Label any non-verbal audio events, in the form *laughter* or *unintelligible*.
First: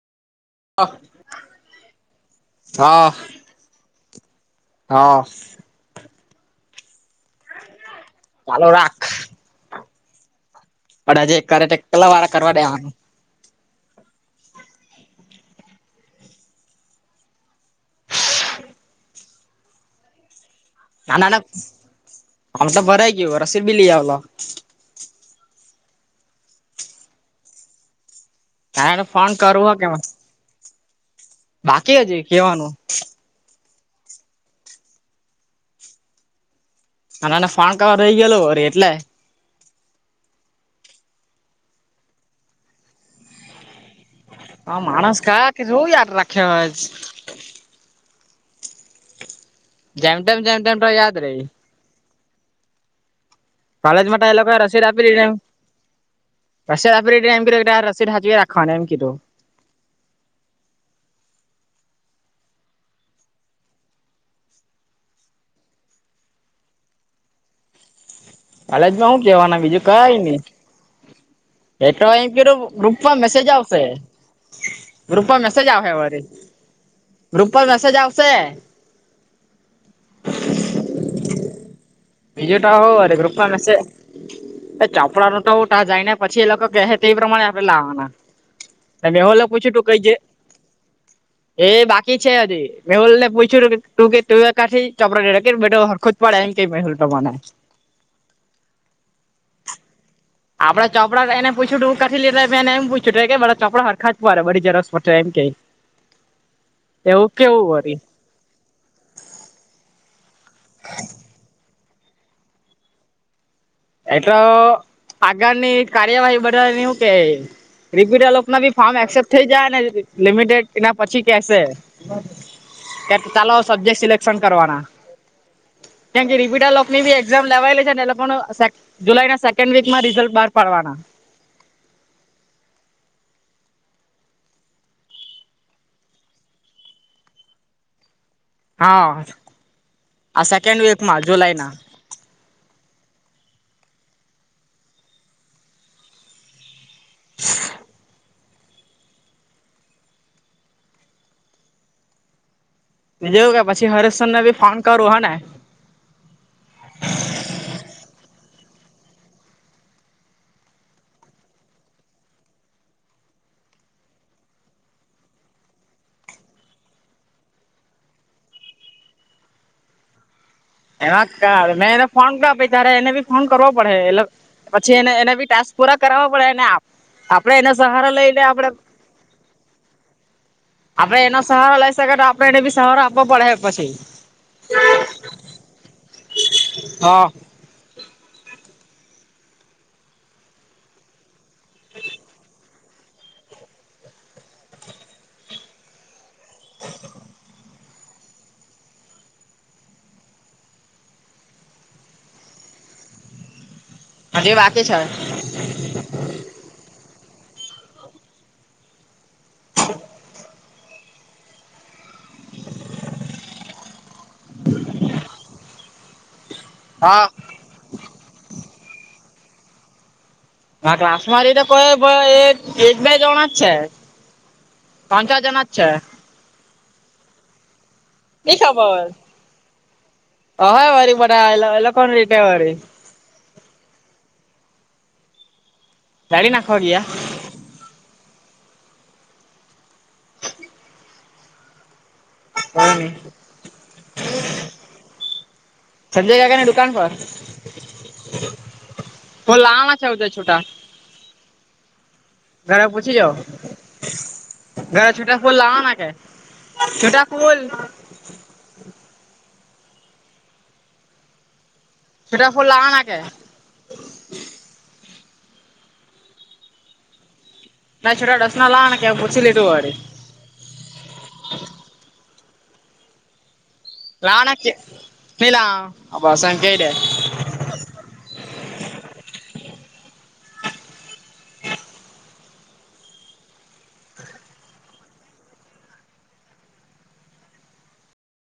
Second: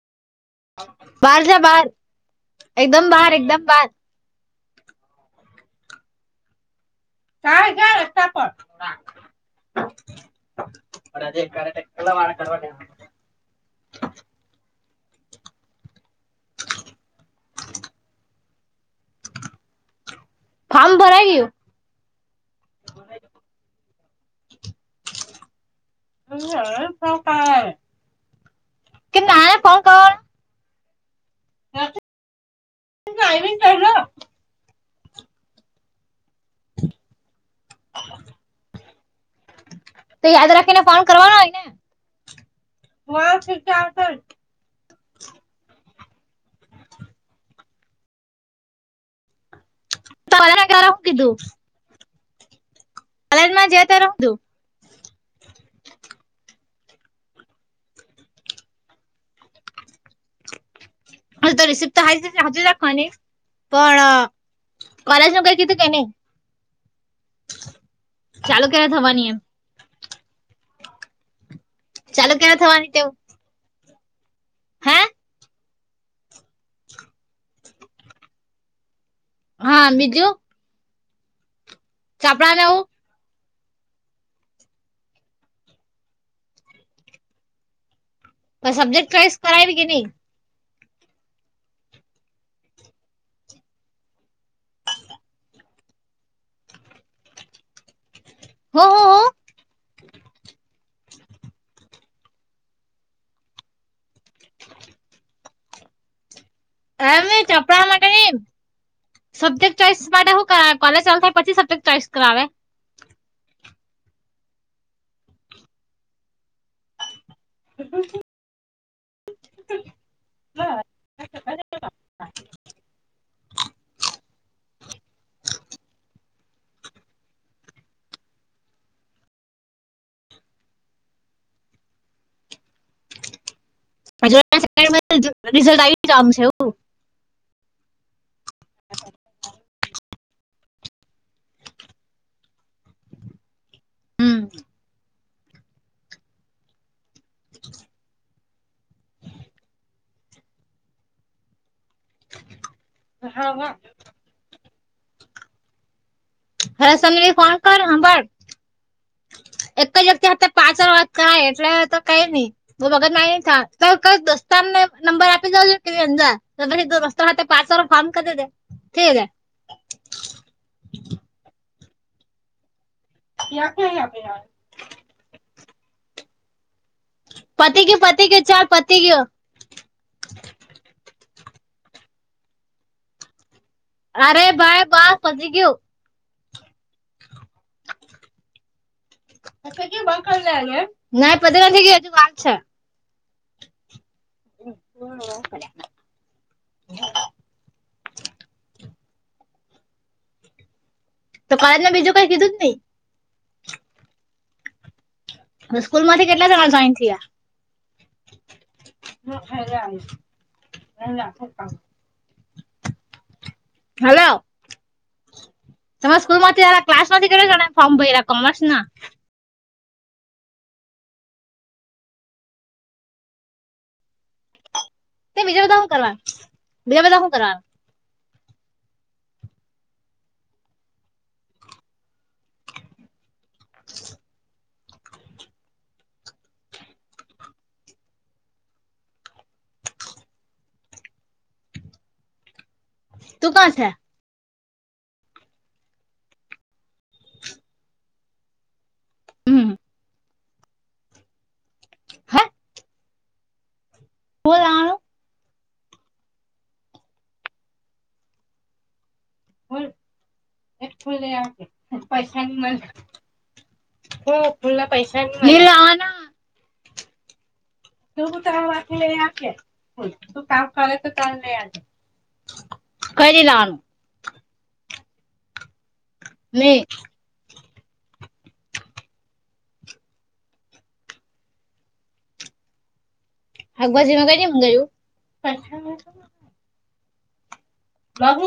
બહાર જા બહાર, એકદમ હા બહાર એકદમ બહાર. હા કાય જાય. ચાલું રાખ. પણ હજે કરે તે કેટલા વાળા કરવા દેવાનું. ફોર્મ ના ના ભરાઈ ના ગયું ફોર્મ તો ભરાઈ ગયું રસી બિ લી આવલો. હમ હમ *inaudible* હા એને ફોન કરુ હહ કે *inaudible* કરવાનો બાકી હજી કેવાનું? *inaudible* કર અને અને ફોન કરવાનો રહી ગયેલો વરી એટલે તો યાદ રાખીને ફોન કરવાનો હોય ને હહ ઠીક હે. હ માણસ કા કે ચેવું યાર રખ યજ. જેમ તેમ જેમ તેમ ને તો હું યાદ રે. કીધું હાલમાં જ કોલેજ માટે એ લોકો રસીદ આપી દીધી એમ રસી આપે એ એમ તો એ રસી હાચવી રાખવાનું એમ કીધું. હ તો રિસિપ્ટ તો હાચવી રાખવાની પણ કોલેજમાં કાંઈ કીધું કે નહીં? કોલેજમાં હું કહેવાના બીજું? કઈ નહી એ તો એમ ચાલુ ક્યારે કીધું થવાની તેવું ગ્રુપમાં મેસેજ આવશે. હે ગ્રુપમાં મેસેજ આવહે વરી. *inaudible* ગ્રુપમાં મેસેજ આવશે. હા બીજું? ચોપડા બીજું ને તો એવું હું વરી ગ્રુપમાં મેસેજ એ ચોપડાનું તો હુતા જાયને પછી એ લોકો કે તે પ્રમાણે આપે લાવવાના. એ સબ્જેક્ટ ચોઈસ મેહોલે પૂછ્યું કરાવી તું કે કઈ જે *inaudible* એ બાકી છે હજી મેહુલ ને પૂછ્યું તું કે તું ક્યાંથી ચપરા રા બધું હરખું જ પણ એમ કઈ ભઈ તમારા હો હો હો આપડા ચોપડા એ પૂછ્યું તું ક્યાંથી લીધા એમ પૂછ્યું કે મારા ચોપડા હરખા જ મળે બધી ઝેરોક્ષ માં જઈ એમે ચોપડા વરી માકે *unintelligible* સબ્જેક્ટ ચોઈસ માટે શું કર કોલેજ ચાલુ થાય પછી સબ્જેક્ટ ચોઈસ કરાવે એટલો આગળની કાર્યવાહી બદલ એવુ કે રિપીટ લોકમાં બી ફોર્મ એક્સેપ્ટ થઇ જાય ને લિમિટેડ એના પછી કેસે ચાલો સબ્જેક્ટ સિલેક્શન કરવાના કેમ કે રીપીટર લોકો ની બી એક્ઝામ લેવાયલી છે ને એ લોકો જુલાઈ ના સેન્ડ વીકમાં રિઝલ્ટ બાર પાડવાના હે રિઝલ્ટ આવી આમ છે એવું હા આ સેકન્ડ વીકમાં જુલાઈ ના હમ્મ. જેવું કે પછી હરેશ સર ને ભી ફોન કરું હોને હરેશ સર ને ફોન કરું હાભળ એક જ વ્યક્તિ સાથે પાછળ વાત કરાય એટલે તો કઈ નહી. બઉ મગજ મારી નઈ કરવાની સર ને સર ને નંબર આપી દઉ *unintelligible* *unintelligible* પાચ વાર ફોન કરી દે *unintelligible* એમાં ત મેં એને ફોન કર ત્યારે એને બી ફોન કરવો પડે એટલે પછી એને એને બી ટાસ્ક પૂરા કર પડેને આપ આપડે એના પતી ગયું સહારા પતી લઈને ગયું ચાલ આપડે પતી ગયું આપડે એનો સહારો લઈ શકે તો આપડે એને બી સહારો આપો પડે પછી અરે ભાઈ બસ હજી ગયું હા. *unintelligible* *unintelligible* *inaudible* તો માર ને બીજું કઈ કીધું જ નઈ હવે વાતે છ અને સ્કૂલ માંથી કેટલા જણા જોઈન થયા *unintelligible* હલો તમાર સ્કૂલ માંથી *unintelligible* ક્લાસ હા માંથી કેટલા જણાએ ફોર્મ ભર્યા કોમર્સ ના હ ક્લાસ માથી તો કોઈ કોઈ એક બે જણા જ છે પાંચ છો તે બીજા જણા જ બધા છે. શું કરવા બીજા બધા હું કર નિ ખબર હવે વળી બધા રીતે વળી કાઢી નાખો ગયા *inaudible* તું કરશે સંજય ગયા કાકા ને દુકાન પર તો હમ બાવે છે છુટા હે ઘરે પૂછી જુઓ હું લાવાનું ઘરે છૂટા ફુલ લાવવાના છે બધા ફુલ *unintelligible* બધા ફુલ લાવાના છે. હમ્મ ફુલ્લા પૈસા *unintelligible* ના તું છૂટા દસ તાર ના માંથી લાવવાના કે લઈ ને પૂછી આપી લીધું વરી દે તો કામ કરે તો કરી રાખ નાણા કે પેલા આપ વાસણ ની કર્યા શાકભાજીમાં કઈ કઈ મંગાયુ લાહુ.